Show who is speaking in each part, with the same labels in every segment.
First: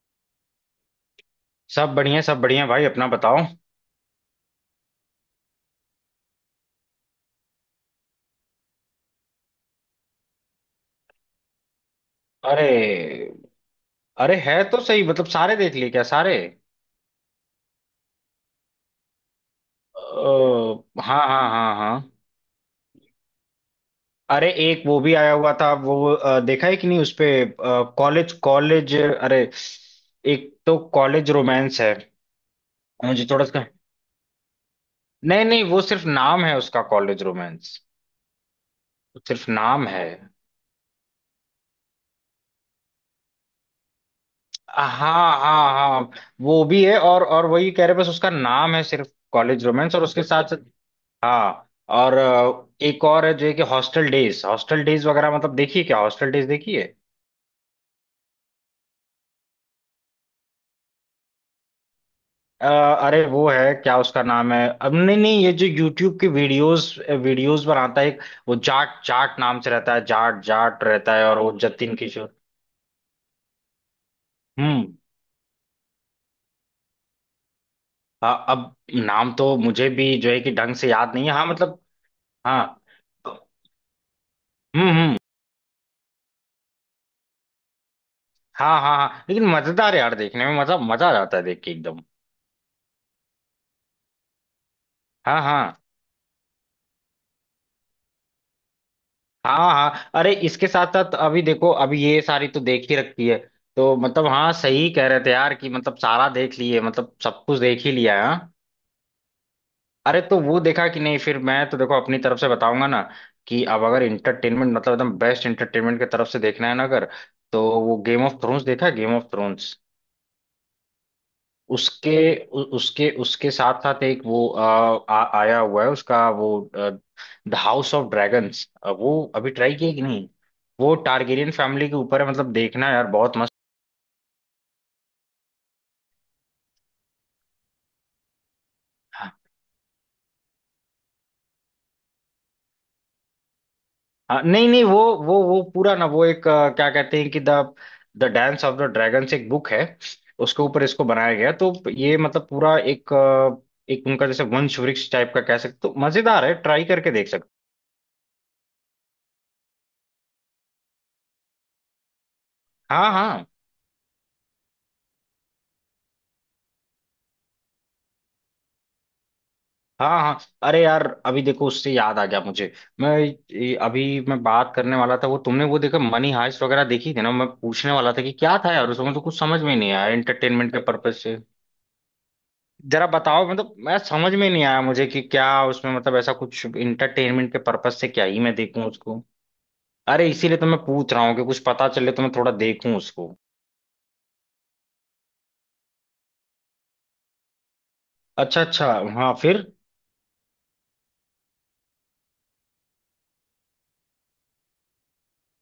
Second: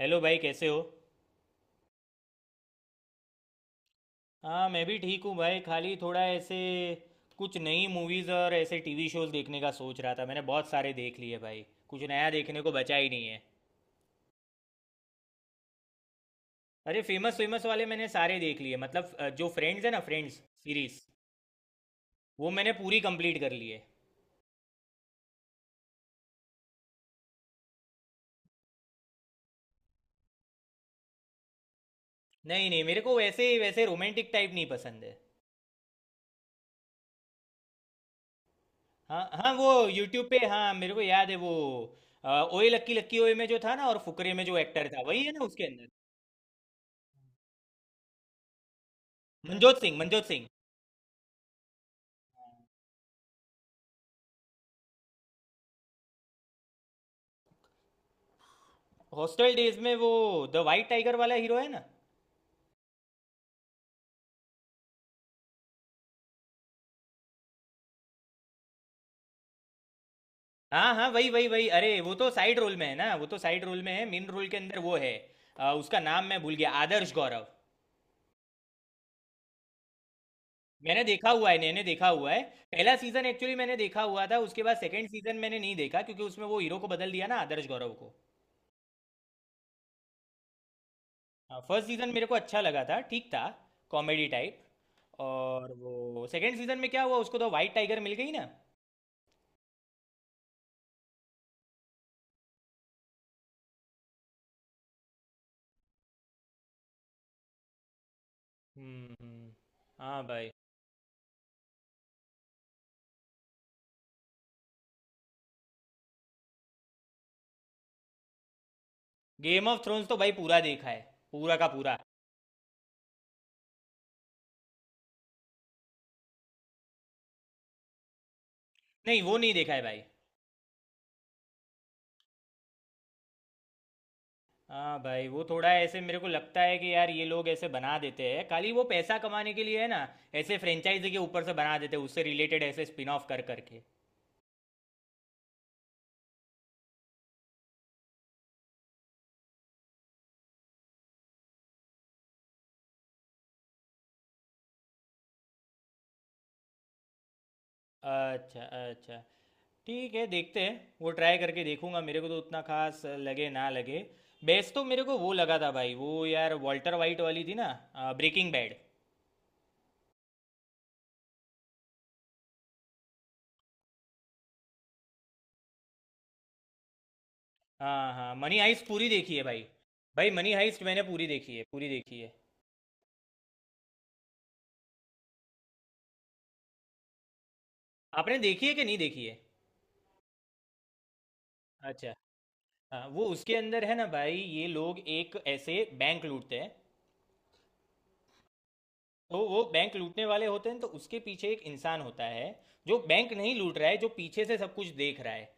Speaker 1: Hello भाई कैसे हो।
Speaker 2: सब बढ़िया भाई, अपना बताओ।
Speaker 1: हाँ मैं भी ठीक हूँ भाई, खाली थोड़ा ऐसे कुछ नई मूवीज़ और ऐसे टीवी शोज़ देखने का सोच रहा था। मैंने बहुत सारे देख लिए भाई, कुछ नया देखने को बचा ही नहीं
Speaker 2: अरे,
Speaker 1: है।
Speaker 2: अरे है तो सही। मतलब सारे देख लिए क्या, सारे?
Speaker 1: अरे फेमस फेमस वाले मैंने सारे देख लिए, मतलब जो फ्रेंड्स है ना, फ्रेंड्स
Speaker 2: अ,
Speaker 1: सीरीज,
Speaker 2: हाँ हाँ हाँ हाँ।
Speaker 1: वो मैंने पूरी कंप्लीट कर ली है।
Speaker 2: अरे, एक वो भी आया हुआ था वो देखा है कि नहीं उसपे? कॉलेज कॉलेज, अरे, एक तो कॉलेज रोमांस है।
Speaker 1: नहीं नहीं, मेरे को
Speaker 2: मुझे थोड़ा
Speaker 1: वैसे
Speaker 2: सा।
Speaker 1: वैसे रोमांटिक टाइप नहीं पसंद है।
Speaker 2: नहीं नहीं, वो सिर्फ नाम है उसका, कॉलेज रोमांस।
Speaker 1: हाँ
Speaker 2: सिर्फ
Speaker 1: हाँ वो
Speaker 2: नाम है।
Speaker 1: यूट्यूब पे, हाँ मेरे को याद है वो। ओए लक्की लक्की ओए में जो था ना, और फुकरे में जो एक्टर
Speaker 2: हाँ
Speaker 1: था वही है ना उसके
Speaker 2: हाँ
Speaker 1: अंदर।
Speaker 2: हाँ, वो भी है। और वही कह रहे, बस उसका नाम है सिर्फ कॉलेज
Speaker 1: मनजोत
Speaker 2: रोमांस,
Speaker 1: सिंह,
Speaker 2: और उसके
Speaker 1: मनजोत सिंह।
Speaker 2: साथ। हाँ, और एक और है जो है कि हॉस्टल डेज। हॉस्टल डेज वगैरह मतलब देखिए। क्या हॉस्टल डेज देखिए?
Speaker 1: हॉस्टल डेज में वो द वाइट टाइगर वाला हीरो है ना।
Speaker 2: अरे, वो है क्या उसका नाम है अब? नहीं नहीं, ये जो यूट्यूब के वीडियोस वीडियोस बनाता है एक, वो जाट जाट नाम से रहता है, जाट जाट
Speaker 1: हाँ हाँ
Speaker 2: रहता है,
Speaker 1: वही
Speaker 2: और
Speaker 1: वही
Speaker 2: वो
Speaker 1: वही,
Speaker 2: जतिन
Speaker 1: अरे वो तो
Speaker 2: किशोर।
Speaker 1: साइड रोल में है ना, वो तो साइड रोल में है, मेन रोल के अंदर
Speaker 2: हम्म।
Speaker 1: वो है। उसका नाम मैं भूल गया, आदर्श गौरव।
Speaker 2: हाँ अब नाम तो मुझे भी जो है कि ढंग से
Speaker 1: मैंने
Speaker 2: याद नहीं
Speaker 1: देखा
Speaker 2: है, हाँ
Speaker 1: हुआ है,
Speaker 2: मतलब।
Speaker 1: मैंने देखा हुआ है।
Speaker 2: हाँ,
Speaker 1: पहला सीजन एक्चुअली मैंने देखा हुआ था, उसके बाद सेकंड
Speaker 2: हम्म।
Speaker 1: सीजन मैंने नहीं देखा, क्योंकि उसमें वो हीरो को बदल दिया ना, आदर्श गौरव को।
Speaker 2: हाँ हाँ हाँ, लेकिन मजेदार है यार देखने में, मतलब मजा आ जाता है देख के
Speaker 1: फर्स्ट
Speaker 2: एकदम।
Speaker 1: सीजन मेरे को अच्छा लगा था, ठीक था, कॉमेडी टाइप।
Speaker 2: हाँ
Speaker 1: और
Speaker 2: हाँ
Speaker 1: वो सेकंड सीजन में क्या हुआ, उसको तो वाइट टाइगर मिल गई ना।
Speaker 2: हाँ हाँ। अरे, इसके साथ साथ अभी देखो, अभी ये सारी तो देख ही रखी है। तो मतलब हाँ, सही कह रहे थे यार कि मतलब सारा देख लिए, मतलब सब कुछ देख ही लिया है हाँ?
Speaker 1: हम्म हम्म,
Speaker 2: अरे,
Speaker 1: हाँ
Speaker 2: तो
Speaker 1: भाई।
Speaker 2: वो देखा कि नहीं फिर? मैं तो देखो अपनी तरफ से बताऊंगा ना कि अब अगर इंटरटेनमेंट, मतलब एकदम बेस्ट इंटरटेनमेंट की तरफ से देखना है ना अगर, तो वो गेम ऑफ थ्रोन्स देखा है, game of
Speaker 1: game
Speaker 2: thrones?
Speaker 1: Of thrones तो भाई पूरा देखा है, पूरा का पूरा।
Speaker 2: उसके, उसके साथ साथ एक वो आया हुआ है उसका, वो द हाउस ऑफ ड्रैगन्स।
Speaker 1: नहीं,
Speaker 2: वो
Speaker 1: वो
Speaker 2: अभी
Speaker 1: नहीं देखा
Speaker 2: ट्राई
Speaker 1: है
Speaker 2: किया
Speaker 1: भाई।
Speaker 2: कि नहीं? वो टारगेरियन फैमिली के ऊपर है, मतलब देखना यार बहुत मस्त।
Speaker 1: हाँ भाई, वो थोड़ा ऐसे मेरे को लगता है कि यार ये लोग ऐसे बना देते हैं, खाली वो पैसा
Speaker 2: हाँ
Speaker 1: कमाने के लिए है ना। ऐसे फ्रेंचाइजी के ऊपर से बना देते हैं, उससे रिलेटेड ऐसे स्पिन ऑफ कर करके।
Speaker 2: हाँ, नहीं नहीं, वो वो पूरा ना, वो एक क्या कहते हैं कि the the dance of the dragons एक बुक है। उसके ऊपर इसको बनाया गया है। तो ये मतलब पूरा एक एक उनका जैसे वंश वृक्ष टाइप का कह सकते हो। तो मजेदार है, ट्राई करके देख सकते
Speaker 1: अच्छा अच्छा, ठीक है, देखते हैं। वो ट्राई करके देखूंगा, मेरे को तो उतना
Speaker 2: हो।
Speaker 1: खास
Speaker 2: हाँ हाँ।
Speaker 1: लगे ना लगे। बेस्ट तो मेरे को वो लगा था भाई, वो यार वॉल्टर वाइट वाली थी ना, ब्रेकिंग बैड।
Speaker 2: हाँ हाँ। अरे यार, अभी देखो उससे याद आ गया मुझे। अभी मैं बात करने वाला था वो, तुमने वो देखा मनी हाइस्ट वगैरह देखी थी ना? मैं पूछने
Speaker 1: हाँ
Speaker 2: वाला था कि
Speaker 1: हाँ,
Speaker 2: क्या
Speaker 1: मनी
Speaker 2: था
Speaker 1: हाइस्ट
Speaker 2: यार
Speaker 1: पूरी
Speaker 2: उसमें, तो
Speaker 1: देखी
Speaker 2: कुछ
Speaker 1: है
Speaker 2: समझ
Speaker 1: भाई,
Speaker 2: में ही नहीं आया
Speaker 1: भाई मनी
Speaker 2: एंटरटेनमेंट के
Speaker 1: हाइस्ट मैंने
Speaker 2: पर्पज
Speaker 1: पूरी
Speaker 2: से।
Speaker 1: देखी है, पूरी देखी है।
Speaker 2: जरा बताओ, मतलब मैं समझ में नहीं आया मुझे कि क्या उसमें, मतलब ऐसा कुछ इंटरटेनमेंट के पर्पज से क्या
Speaker 1: आपने
Speaker 2: ही मैं
Speaker 1: देखी है कि
Speaker 2: देखूं
Speaker 1: नहीं
Speaker 2: उसको।
Speaker 1: देखी है।
Speaker 2: अरे, इसीलिए तो मैं पूछ रहा हूँ कि कुछ पता चले
Speaker 1: अच्छा,
Speaker 2: तो मैं थोड़ा देखूं
Speaker 1: हाँ वो
Speaker 2: उसको।
Speaker 1: उसके अंदर है ना भाई, ये लोग एक ऐसे बैंक लूटते हैं।
Speaker 2: अच्छा, अच्छा। हाँ
Speaker 1: तो
Speaker 2: फिर?
Speaker 1: वो बैंक लूटने वाले होते हैं, तो उसके पीछे एक इंसान होता है जो बैंक नहीं लूट रहा है, जो पीछे से सब कुछ देख रहा है।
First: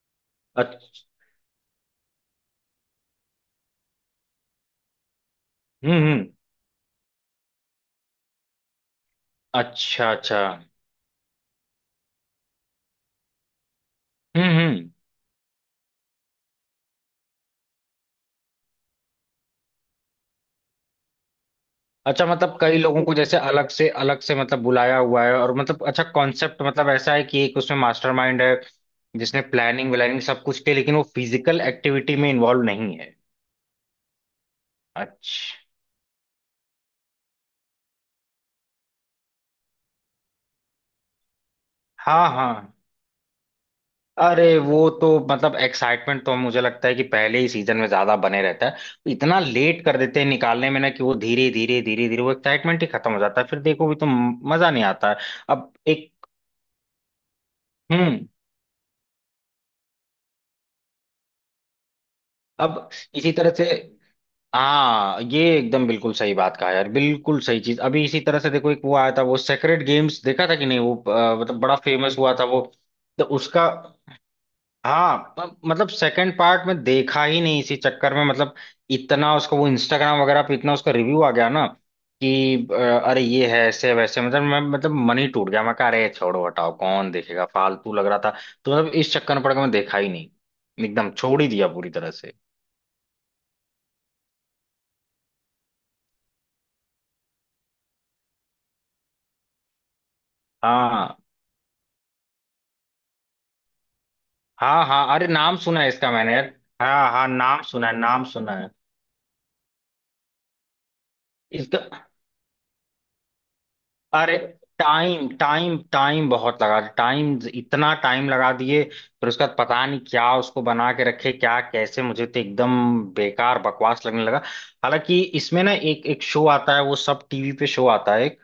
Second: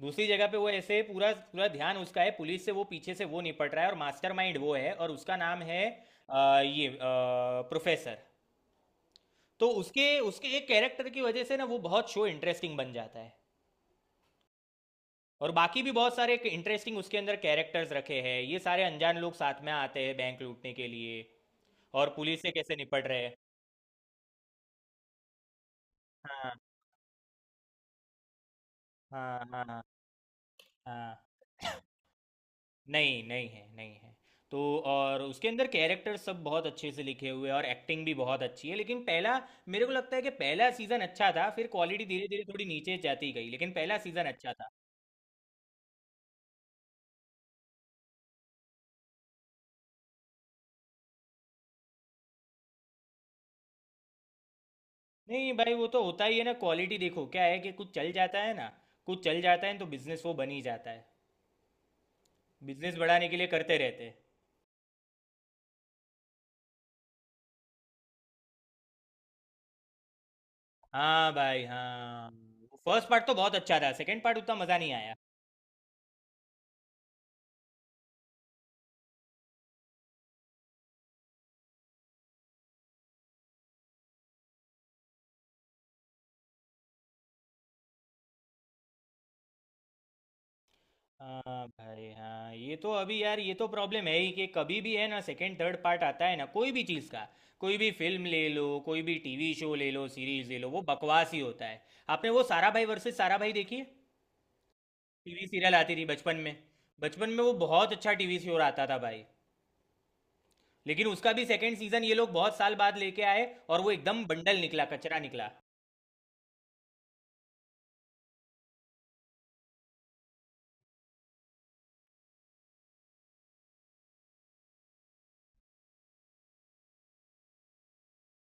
Speaker 1: दूसरी जगह पे वो ऐसे
Speaker 2: अच्छा।
Speaker 1: पूरा पूरा ध्यान उसका है, पुलिस से वो पीछे से वो निपट रहा है, और मास्टरमाइंड वो है, और उसका नाम है
Speaker 2: हम्म, हम्म।
Speaker 1: ये प्रोफेसर। तो
Speaker 2: अच्छा,
Speaker 1: उसके
Speaker 2: अच्छा।
Speaker 1: उसके एक कैरेक्टर की वजह से ना वो बहुत शो इंटरेस्टिंग बन जाता है।
Speaker 2: हम्म, हम्म।
Speaker 1: और बाकी भी बहुत सारे इंटरेस्टिंग उसके अंदर कैरेक्टर्स रखे हैं, ये सारे अनजान लोग साथ में आते हैं बैंक लूटने के लिए, और
Speaker 2: अच्छा,
Speaker 1: पुलिस से
Speaker 2: मतलब
Speaker 1: कैसे
Speaker 2: कई लोगों
Speaker 1: निपट
Speaker 2: को
Speaker 1: रहे हैं।
Speaker 2: जैसे अलग से मतलब बुलाया हुआ है, और मतलब अच्छा
Speaker 1: हाँ
Speaker 2: कॉन्सेप्ट। मतलब ऐसा है कि एक उसमें मास्टरमाइंड है
Speaker 1: हाँ
Speaker 2: जिसने
Speaker 1: हाँ
Speaker 2: प्लानिंग व्लानिंग सब कुछ की, लेकिन वो
Speaker 1: हाँ,
Speaker 2: फिजिकल एक्टिविटी में इन्वॉल्व नहीं है।
Speaker 1: नहीं नहीं है, नहीं है तो। और उसके
Speaker 2: अच्छा।
Speaker 1: अंदर कैरेक्टर सब बहुत अच्छे से लिखे हुए हैं, और एक्टिंग भी बहुत अच्छी है, लेकिन पहला मेरे को लगता है कि पहला सीज़न अच्छा था, फिर क्वालिटी धीरे
Speaker 2: हाँ
Speaker 1: धीरे थोड़ी
Speaker 2: हाँ,
Speaker 1: नीचे जाती गई, लेकिन पहला सीज़न
Speaker 2: अरे
Speaker 1: अच्छा था।
Speaker 2: वो तो मतलब एक्साइटमेंट तो मुझे लगता है कि पहले ही सीजन में ज्यादा बने रहता है। इतना लेट कर देते हैं निकालने में ना कि वो धीरे धीरे धीरे धीरे वो एक्साइटमेंट ही खत्म हो जाता है। फिर देखो भी तो मजा नहीं आता है।
Speaker 1: नहीं
Speaker 2: अब
Speaker 1: भाई, वो तो
Speaker 2: एक।
Speaker 1: होता ही है ना, क्वालिटी देखो क्या है कि कुछ चल
Speaker 2: हम्म।
Speaker 1: जाता है ना, कुछ चल जाता है तो बिजनेस वो बन ही जाता है,
Speaker 2: अब
Speaker 1: बिजनेस बढ़ाने
Speaker 2: इसी
Speaker 1: के लिए
Speaker 2: तरह से।
Speaker 1: करते रहते हैं।
Speaker 2: हाँ, ये एकदम बिल्कुल सही बात कहा यार, बिल्कुल सही चीज। अभी इसी तरह से देखो, एक वो आया था वो सेक्रेड गेम्स, देखा था कि नहीं वो?
Speaker 1: हाँ
Speaker 2: मतलब
Speaker 1: भाई
Speaker 2: बड़ा फेमस
Speaker 1: हाँ,
Speaker 2: हुआ था वो।
Speaker 1: फर्स्ट
Speaker 2: तो
Speaker 1: पार्ट तो बहुत
Speaker 2: उसका।
Speaker 1: अच्छा था, सेकंड पार्ट उतना मज़ा नहीं आया।
Speaker 2: हाँ, मतलब सेकंड पार्ट में देखा ही नहीं, इसी चक्कर में मतलब। इतना उसका वो इंस्टाग्राम वगैरह पे इतना उसका रिव्यू आ गया ना कि अरे, ये है ऐसे वैसे मतलब, मैं मतलब मन ही टूट गया। मैं कहा अरे छोड़ो हटाओ कौन देखेगा, फालतू लग रहा था। तो मतलब इस चक्कर में पड़ के मैं देखा ही नहीं, एकदम छोड़ ही
Speaker 1: हाँ
Speaker 2: दिया पूरी
Speaker 1: भाई
Speaker 2: तरह से।
Speaker 1: हाँ, ये तो अभी यार ये तो प्रॉब्लम है ही कि कभी भी है ना, सेकंड थर्ड पार्ट आता है ना कोई भी चीज़ का, कोई भी फिल्म ले लो, कोई भी टीवी शो ले लो, सीरीज ले लो, वो
Speaker 2: हाँ
Speaker 1: बकवास ही होता है। आपने वो सारा भाई वर्सेस सारा भाई देखी है।
Speaker 2: हाँ हाँ, अरे
Speaker 1: टीवी
Speaker 2: नाम
Speaker 1: सीरियल
Speaker 2: सुना है
Speaker 1: आती थी
Speaker 2: इसका मैंने
Speaker 1: बचपन
Speaker 2: यार।
Speaker 1: में।
Speaker 2: हाँ हाँ,
Speaker 1: बचपन में वो
Speaker 2: नाम सुना
Speaker 1: बहुत
Speaker 2: है,
Speaker 1: अच्छा
Speaker 2: नाम
Speaker 1: टीवी
Speaker 2: सुना
Speaker 1: शो
Speaker 2: है
Speaker 1: आता था भाई, लेकिन उसका भी सेकंड
Speaker 2: इसका।
Speaker 1: सीजन ये लोग बहुत साल बाद लेके आए, और वो एकदम
Speaker 2: अरे
Speaker 1: बंडल निकला, कचरा
Speaker 2: टाइम
Speaker 1: निकला।
Speaker 2: टाइम टाइम बहुत लगा, टाइम इतना टाइम लगा दिए फिर उसके बाद। पता नहीं क्या उसको बना के रखे क्या कैसे, मुझे तो एकदम बेकार बकवास लगने लगा। हालांकि इसमें ना एक एक शो आता है, वो सब टीवी पे शो आता है एक,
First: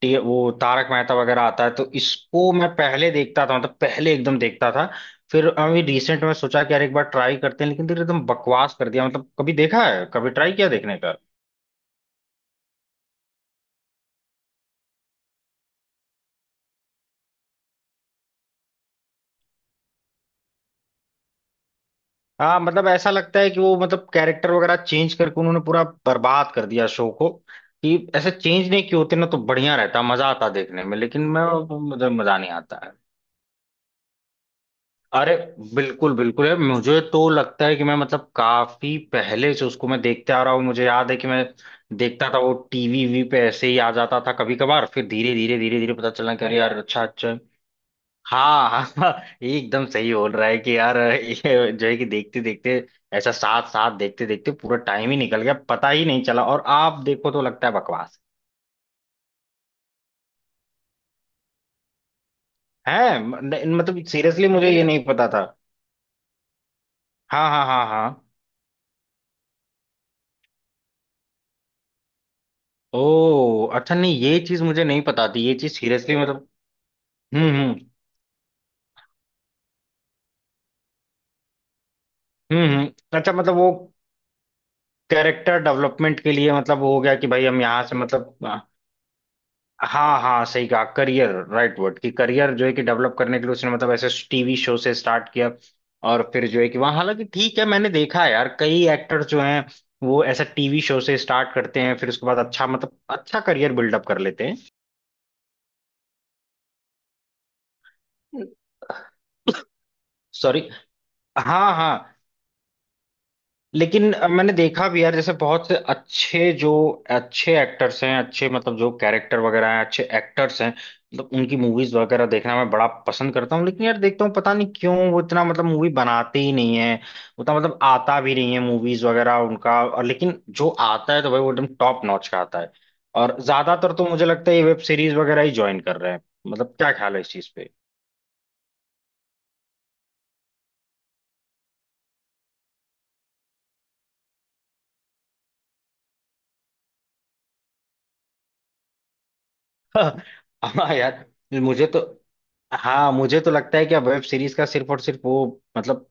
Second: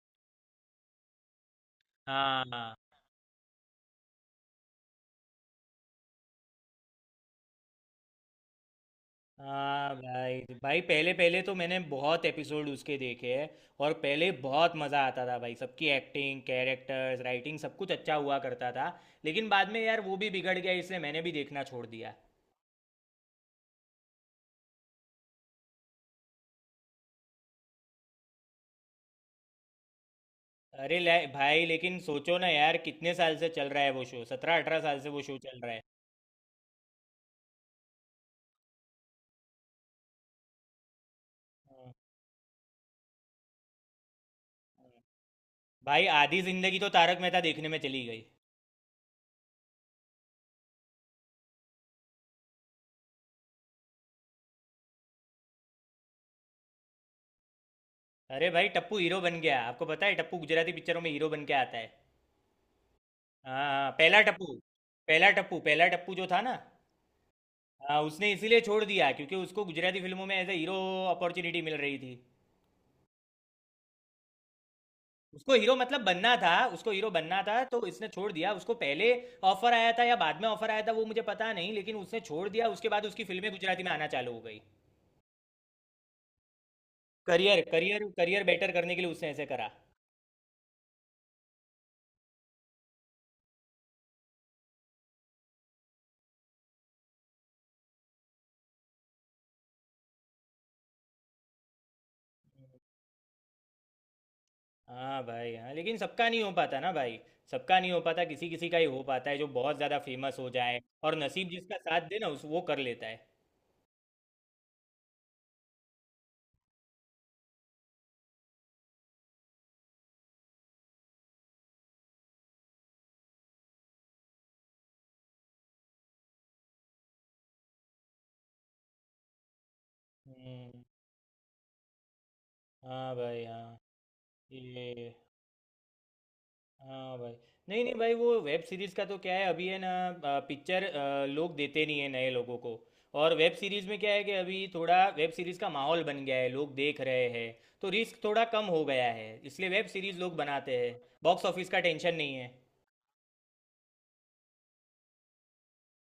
Speaker 2: वो तारक मेहता वगैरह आता है। तो
Speaker 1: हाँ
Speaker 2: इसको मैं
Speaker 1: हाँ।
Speaker 2: पहले देखता था, मतलब पहले एकदम देखता था। फिर अभी रिसेंट में सोचा कि यार एक बार ट्राई करते हैं, लेकिन फिर एकदम बकवास कर दिया मतलब। कभी देखा
Speaker 1: हाँ
Speaker 2: है, कभी
Speaker 1: भाई,
Speaker 2: ट्राई किया
Speaker 1: भाई
Speaker 2: देखने
Speaker 1: पहले
Speaker 2: का?
Speaker 1: पहले तो मैंने बहुत एपिसोड उसके देखे हैं, और पहले बहुत मज़ा आता था भाई, सबकी एक्टिंग, कैरेक्टर्स, राइटिंग, सब कुछ अच्छा हुआ करता था। लेकिन बाद में यार वो भी बिगड़ गया, इसलिए मैंने भी देखना छोड़ दिया।
Speaker 2: हाँ, मतलब ऐसा लगता है कि वो मतलब कैरेक्टर वगैरह चेंज करके उन्होंने पूरा बर्बाद कर दिया शो को। कि ऐसे चेंज नहीं किए होते ना तो बढ़िया रहता, मजा आता देखने में,
Speaker 1: अरे
Speaker 2: लेकिन मैं।
Speaker 1: भाई लेकिन
Speaker 2: मुझे मजा
Speaker 1: सोचो ना
Speaker 2: नहीं
Speaker 1: यार,
Speaker 2: आता है।
Speaker 1: कितने साल से चल रहा है वो शो, 17-18 साल से वो
Speaker 2: अरे
Speaker 1: शो चल रहा है।
Speaker 2: बिल्कुल बिल्कुल है, मुझे तो लगता है कि मैं मतलब काफी पहले से उसको मैं देखते आ रहा हूँ। मुझे याद है कि मैं
Speaker 1: हाँ,
Speaker 2: देखता था, वो टीवी वी पे ऐसे ही आ जाता था कभी कभार।
Speaker 1: हाँ।
Speaker 2: फिर धीरे धीरे धीरे धीरे
Speaker 1: भाई
Speaker 2: पता चला
Speaker 1: आधी
Speaker 2: कि अरे यार,
Speaker 1: जिंदगी तो
Speaker 2: अच्छा
Speaker 1: तारक
Speaker 2: अच्छा।
Speaker 1: मेहता देखने में चली गई।
Speaker 2: हाँ हाँ हाँ, ये एकदम सही बोल रहा है कि यार, ये जो है कि देखते देखते ऐसा, साथ साथ देखते देखते पूरा टाइम ही निकल गया, पता ही नहीं चला और आप देखो तो लगता है बकवास
Speaker 1: अरे भाई टप्पू हीरो बन गया, आपको पता है, टप्पू गुजराती पिक्चरों में हीरो बन के आता है।
Speaker 2: है।
Speaker 1: हाँ हाँ,
Speaker 2: मतलब
Speaker 1: पहला टप्पू,
Speaker 2: सीरियसली मुझे ये बिल्कुल नहीं पता
Speaker 1: पहला
Speaker 2: था।
Speaker 1: टप्पू, पहला टप्पू जो था ना।
Speaker 2: हाँ हाँ हाँ
Speaker 1: हाँ
Speaker 2: हाँ।
Speaker 1: उसने इसीलिए छोड़ दिया, क्योंकि उसको गुजराती फिल्मों में एज ए हीरो अपॉर्चुनिटी मिल रही थी।
Speaker 2: ओ अच्छा, नहीं ये चीज मुझे नहीं पता थी,
Speaker 1: उसको
Speaker 2: ये चीज
Speaker 1: हीरो मतलब
Speaker 2: सीरियसली
Speaker 1: बनना
Speaker 2: मतलब।
Speaker 1: था, उसको हीरो बनना
Speaker 2: हम्म
Speaker 1: था,
Speaker 2: हम्म
Speaker 1: तो इसने छोड़ दिया उसको। पहले ऑफर आया था या बाद में ऑफर आया था वो मुझे पता नहीं, लेकिन उसने छोड़ दिया, उसके बाद
Speaker 2: हम्म।
Speaker 1: उसकी
Speaker 2: अच्छा,
Speaker 1: फिल्में
Speaker 2: मतलब वो
Speaker 1: गुजराती में आना चालू हो गई।
Speaker 2: कैरेक्टर डेवलपमेंट के लिए मतलब वो हो गया कि भाई हम
Speaker 1: करियर
Speaker 2: यहाँ से
Speaker 1: करियर
Speaker 2: मतलब।
Speaker 1: करियर बेटर करने के लिए उसने ऐसे करा।
Speaker 2: हाँ हाँ, सही कहा करियर राइट वर्ड कि करियर जो है कि डेवलप करने के लिए उसने मतलब ऐसे टीवी शो से स्टार्ट किया और फिर जो है कि वहाँ। हालांकि ठीक है, मैंने देखा है यार कई एक्टर्स जो हैं, वो ऐसा टीवी शो से स्टार्ट करते हैं फिर उसके बाद अच्छा मतलब अच्छा करियर बिल्डअप कर लेते हैं।
Speaker 1: हाँ भाई हाँ, लेकिन सबका नहीं हो पाता ना भाई, सबका नहीं हो पाता, किसी किसी का ही हो पाता है, जो बहुत ज़्यादा फेमस हो
Speaker 2: सॉरी।
Speaker 1: जाए और नसीब
Speaker 2: हाँ
Speaker 1: जिसका साथ
Speaker 2: हाँ,
Speaker 1: दे ना उस, वो कर लेता है।
Speaker 2: लेकिन मैंने देखा भी यार, जैसे बहुत से अच्छे जो अच्छे एक्टर्स हैं, अच्छे मतलब जो कैरेक्टर वगैरह हैं अच्छे एक्टर्स हैं। मतलब उनकी मूवीज वगैरह देखना मैं बड़ा पसंद करता हूँ, लेकिन यार देखता हूँ पता नहीं क्यों वो इतना मतलब मूवी बनाते ही नहीं है। उतना मतलब आता भी नहीं है मूवीज वगैरह उनका, और लेकिन जो
Speaker 1: हम्म,
Speaker 2: आता है तो भाई वो एकदम टॉप नॉच का आता है।
Speaker 1: हाँ
Speaker 2: और
Speaker 1: भाई हाँ,
Speaker 2: ज्यादातर तो मुझे लगता है ये वेब
Speaker 1: ये
Speaker 2: सीरीज वगैरह ही ज्वाइन कर रहे हैं। मतलब क्या ख्याल
Speaker 1: हाँ
Speaker 2: है इस
Speaker 1: भाई,
Speaker 2: चीज पे?
Speaker 1: नहीं नहीं भाई, वो वेब सीरीज़ का तो क्या है अभी है ना, पिक्चर लोग देते नहीं है नए लोगों को। और वेब सीरीज़ में क्या है कि अभी थोड़ा वेब सीरीज़ का माहौल बन गया है, लोग देख रहे हैं, तो रिस्क थोड़ा कम हो गया है, इसलिए वेब
Speaker 2: हाँ।
Speaker 1: सीरीज़ लोग बनाते हैं,
Speaker 2: हाँ यार।
Speaker 1: बॉक्स ऑफिस का
Speaker 2: मुझे तो।
Speaker 1: टेंशन नहीं है।
Speaker 2: हाँ मुझे तो लगता है कि अब वेब सीरीज का सिर्फ और सिर्फ वो मतलब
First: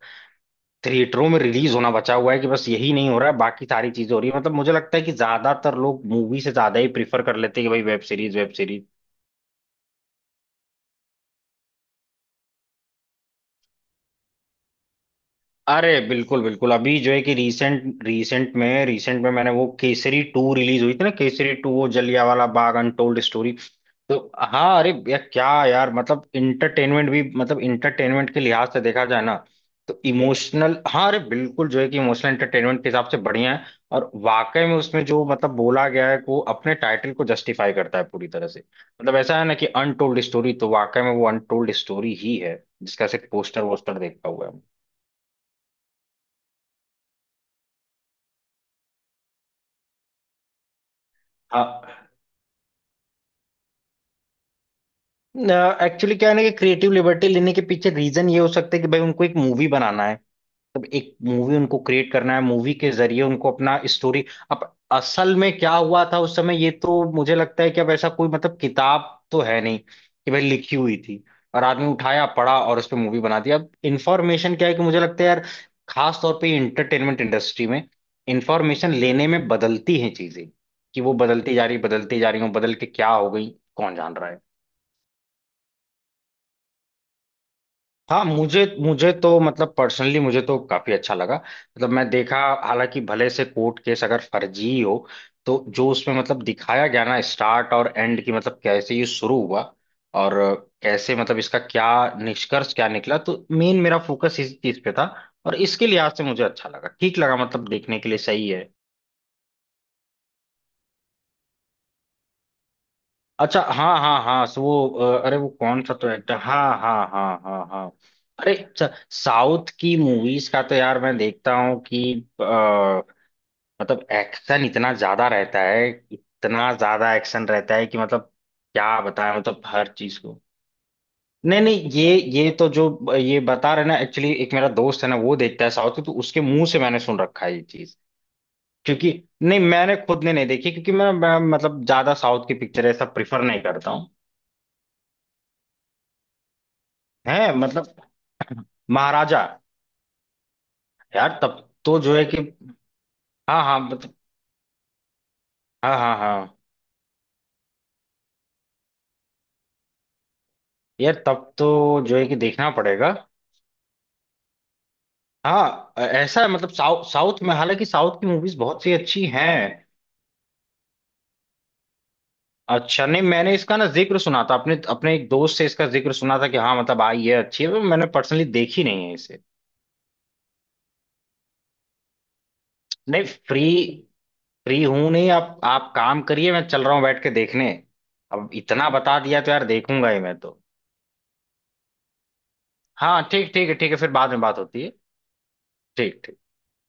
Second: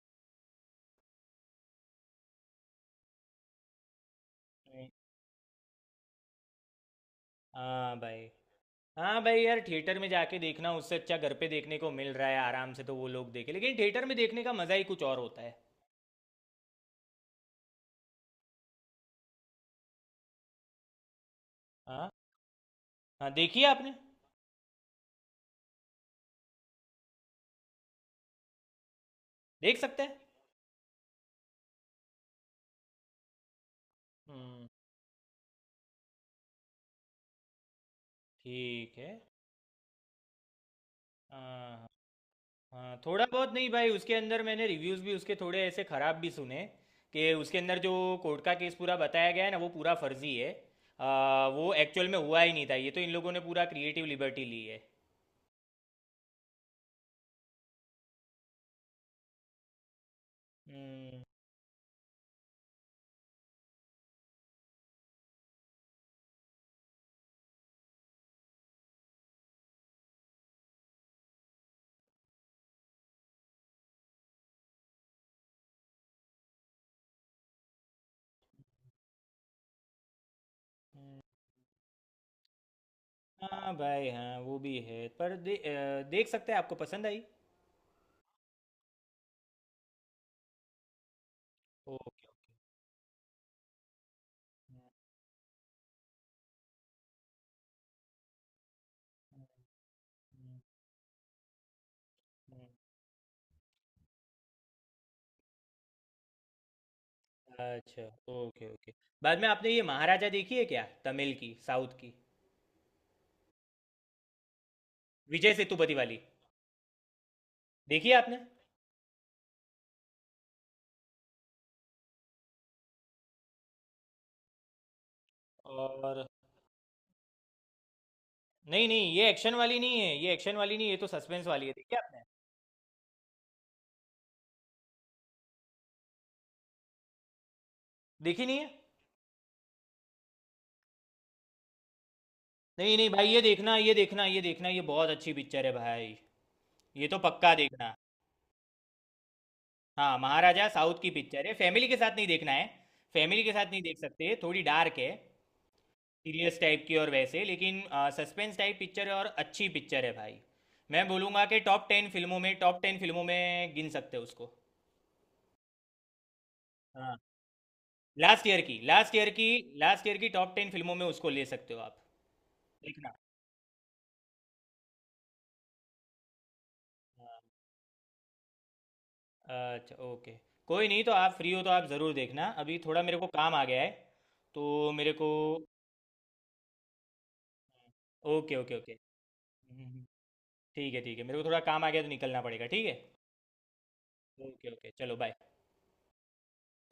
Speaker 2: थिएटरों में रिलीज होना बचा हुआ है। कि बस यही नहीं हो रहा है, बाकी सारी चीजें हो रही है। मतलब मुझे
Speaker 1: नहीं।
Speaker 2: लगता है कि ज्यादातर लोग मूवी से ज्यादा ही प्रीफर कर लेते हैं कि भाई
Speaker 1: हाँ
Speaker 2: वेब
Speaker 1: भाई,
Speaker 2: सीरीज, वेब सीरीज।
Speaker 1: हाँ भाई यार, थिएटर में जाके देखना, उससे अच्छा घर पे देखने को मिल रहा है आराम से, तो वो लोग देखे, लेकिन थिएटर में देखने का मज़ा ही कुछ और होता है।
Speaker 2: अरे बिल्कुल बिल्कुल, अभी जो है कि रीसेंट रीसेंट में, रीसेंट में मैंने वो केसरी टू रिलीज हुई थी ना, केसरी टू, वो
Speaker 1: हाँ
Speaker 2: जलियांवाला बाग अनटोल्ड
Speaker 1: हाँ,
Speaker 2: स्टोरी।
Speaker 1: देखिए आपने,
Speaker 2: तो हाँ, अरे यार क्या यार, मतलब इंटरटेनमेंट भी मतलब इंटरटेनमेंट के लिहाज से देखा जाए ना
Speaker 1: देख
Speaker 2: तो
Speaker 1: सकते हैं।
Speaker 2: इमोशनल, हाँ अरे बिल्कुल जो है कि इमोशनल इंटरटेनमेंट के हिसाब से बढ़िया है। और वाकई
Speaker 1: हम्म,
Speaker 2: में उसमें जो मतलब बोला गया है, वो अपने टाइटल को जस्टिफाई करता है पूरी तरह से।
Speaker 1: ठीक है।
Speaker 2: मतलब ऐसा है ना कि अनटोल्ड स्टोरी तो वाकई में वो अनटोल्ड
Speaker 1: हाँ
Speaker 2: स्टोरी ही है,
Speaker 1: हाँ हाँ,
Speaker 2: जिसका
Speaker 1: थोड़ा
Speaker 2: सिर्फ
Speaker 1: बहुत,
Speaker 2: पोस्टर
Speaker 1: नहीं भाई
Speaker 2: वोस्टर
Speaker 1: उसके
Speaker 2: देखा
Speaker 1: अंदर
Speaker 2: हुआ है।
Speaker 1: मैंने रिव्यूज़ भी उसके थोड़े ऐसे ख़राब भी सुने, कि उसके अंदर जो कोर्ट का केस पूरा बताया गया है ना, वो पूरा फर्जी है। वो एक्चुअल
Speaker 2: हाँ
Speaker 1: में हुआ ही नहीं था, ये तो इन लोगों ने पूरा क्रिएटिव लिबर्टी ली है।
Speaker 2: एक्चुअली क्या है ना कि क्रिएटिव लिबर्टी लेने के पीछे रीजन ये हो सकता है कि भाई उनको एक मूवी बनाना है। तब एक
Speaker 1: हम्म
Speaker 2: मूवी उनको क्रिएट करना है, मूवी के जरिए उनको अपना स्टोरी। अब असल में क्या हुआ था उस समय, ये तो मुझे लगता है कि अब ऐसा कोई मतलब किताब तो है नहीं कि भाई लिखी हुई थी और आदमी उठाया पढ़ा और उस पर मूवी बना दी। अब इन्फॉर्मेशन क्या है कि मुझे लगता है यार, खास तौर पे इंटरटेनमेंट इंडस्ट्री में इंफॉर्मेशन लेने में बदलती हैं चीजें। कि वो
Speaker 1: हम्म।
Speaker 2: बदलती जा रही, बदलती जा रही, वो बदल के क्या हो गई
Speaker 1: हाँ
Speaker 2: कौन
Speaker 1: भाई
Speaker 2: जान रहा
Speaker 1: हाँ,
Speaker 2: है?
Speaker 1: वो भी है पर देख सकते हैं, आपको पसंद आई।
Speaker 2: हाँ, मुझे मुझे तो मतलब पर्सनली मुझे तो काफी अच्छा लगा, मतलब
Speaker 1: ओके
Speaker 2: मैं
Speaker 1: ओके।
Speaker 2: देखा। हालांकि भले से कोर्ट केस अगर फर्जी ही हो, तो जो उसमें मतलब दिखाया गया ना स्टार्ट और एंड की, मतलब कैसे ये शुरू
Speaker 1: हम्म,
Speaker 2: हुआ
Speaker 1: हम्म,
Speaker 2: और कैसे, मतलब इसका क्या
Speaker 1: हम्म,
Speaker 2: निष्कर्ष क्या निकला, तो मेन मेरा फोकस इस चीज पे था। और इसके लिहाज से मुझे अच्छा लगा, ठीक लगा, मतलब देखने
Speaker 1: अच्छा,
Speaker 2: के लिए सही है।
Speaker 1: ओके ओके, बाद में आपने ये महाराजा देखी है क्या, तमिल की, साउथ की,
Speaker 2: अच्छा, हाँ हाँ हाँ, सो वो अरे वो
Speaker 1: विजय
Speaker 2: कौन सा
Speaker 1: सेतुपति
Speaker 2: तो
Speaker 1: वाली,
Speaker 2: एक्टर, हाँ हाँ हाँ हाँ हाँ।
Speaker 1: देखी है आपने।
Speaker 2: अरे अच्छा। साउथ की मूवीज का तो यार मैं देखता हूँ कि अ, मतलब एक्शन इतना ज्यादा रहता है,
Speaker 1: और
Speaker 2: इतना ज्यादा एक्शन रहता है कि मतलब
Speaker 1: नहीं
Speaker 2: क्या
Speaker 1: नहीं, ये
Speaker 2: बताएं,
Speaker 1: एक्शन
Speaker 2: मतलब
Speaker 1: वाली
Speaker 2: हर
Speaker 1: नहीं है,
Speaker 2: चीज
Speaker 1: ये
Speaker 2: को।
Speaker 1: एक्शन वाली नहीं है, ये तो सस्पेंस
Speaker 2: नहीं
Speaker 1: वाली है,
Speaker 2: नहीं,
Speaker 1: देखी
Speaker 2: ये
Speaker 1: आपने।
Speaker 2: ये तो जो ये बता रहे ना, एक्चुअली एक मेरा दोस्त है ना वो देखता है साउथ की, तो उसके मुंह से मैंने सुन रखा है ये चीज,
Speaker 1: देखी नहीं है।
Speaker 2: क्योंकि। नहीं मैंने खुद ने नहीं देखी, क्योंकि मैं मतलब ज्यादा साउथ की पिक्चर
Speaker 1: नहीं
Speaker 2: ऐसा
Speaker 1: नहीं भाई,
Speaker 2: प्रिफर
Speaker 1: ये
Speaker 2: नहीं
Speaker 1: देखना,
Speaker 2: करता
Speaker 1: ये
Speaker 2: हूँ।
Speaker 1: देखना, ये देखना, ये बहुत अच्छी पिक्चर है भाई, ये तो
Speaker 2: है
Speaker 1: पक्का
Speaker 2: मतलब?
Speaker 1: देखना।
Speaker 2: महाराजा?
Speaker 1: हाँ महाराजा, साउथ की
Speaker 2: यार
Speaker 1: पिक्चर है,
Speaker 2: तब
Speaker 1: फैमिली के
Speaker 2: तो जो
Speaker 1: साथ
Speaker 2: है
Speaker 1: नहीं
Speaker 2: कि।
Speaker 1: देखना है, फैमिली के
Speaker 2: हाँ
Speaker 1: साथ
Speaker 2: हाँ
Speaker 1: नहीं देख
Speaker 2: मतलब।
Speaker 1: सकते, थोड़ी डार्क है,
Speaker 2: हाँ हाँ हाँ।
Speaker 1: सीरियस टाइप की, और वैसे लेकिन सस्पेंस टाइप पिक्चर है, और अच्छी पिक्चर है भाई। मैं
Speaker 2: यार
Speaker 1: बोलूँगा
Speaker 2: तब
Speaker 1: कि
Speaker 2: तो
Speaker 1: टॉप 10
Speaker 2: जो है कि
Speaker 1: फिल्मों में,
Speaker 2: देखना
Speaker 1: टॉप 10
Speaker 2: पड़ेगा।
Speaker 1: फिल्मों में गिन सकते हो उसको।
Speaker 2: हाँ, ऐसा है मतलब
Speaker 1: हाँ
Speaker 2: साउथ में हालांकि साउथ की
Speaker 1: लास्ट
Speaker 2: मूवीज
Speaker 1: ईयर की,
Speaker 2: बहुत सी
Speaker 1: लास्ट
Speaker 2: अच्छी
Speaker 1: ईयर की,
Speaker 2: हैं।
Speaker 1: लास्ट ईयर की टॉप 10 फिल्मों में उसको ले सकते हो आप।
Speaker 2: अच्छा,
Speaker 1: देखना।
Speaker 2: नहीं मैंने इसका ना जिक्र सुना था, अपने अपने एक दोस्त से इसका जिक्र सुना था कि हाँ मतलब आई
Speaker 1: हाँ।
Speaker 2: है, अच्छी है, पर मैंने पर्सनली देखी नहीं है इसे।
Speaker 1: अच्छा ओके कोई नहीं, तो आप फ्री हो तो आप ज़रूर देखना, अभी थोड़ा मेरे
Speaker 2: नहीं
Speaker 1: को काम
Speaker 2: फ्री,
Speaker 1: आ गया है तो
Speaker 2: फ्री हूं
Speaker 1: मेरे
Speaker 2: नहीं,
Speaker 1: को।
Speaker 2: आप काम करिए, मैं चल रहा हूँ बैठ के देखने। अब
Speaker 1: ओके ओके
Speaker 2: इतना
Speaker 1: ओके।
Speaker 2: बता दिया तो यार
Speaker 1: हम्म, हम्म, हम्म।
Speaker 2: देखूंगा ही मैं तो।
Speaker 1: ठीक है, ठीक है, मेरे को थोड़ा काम आ गया तो निकलना पड़ेगा, ठीक है।
Speaker 2: हाँ ठीक, ठीक है, ठीक है, फिर बाद में बात
Speaker 1: ओके
Speaker 2: होती
Speaker 1: ओके,
Speaker 2: है।
Speaker 1: चलो बाय।
Speaker 2: ठीक ठीक।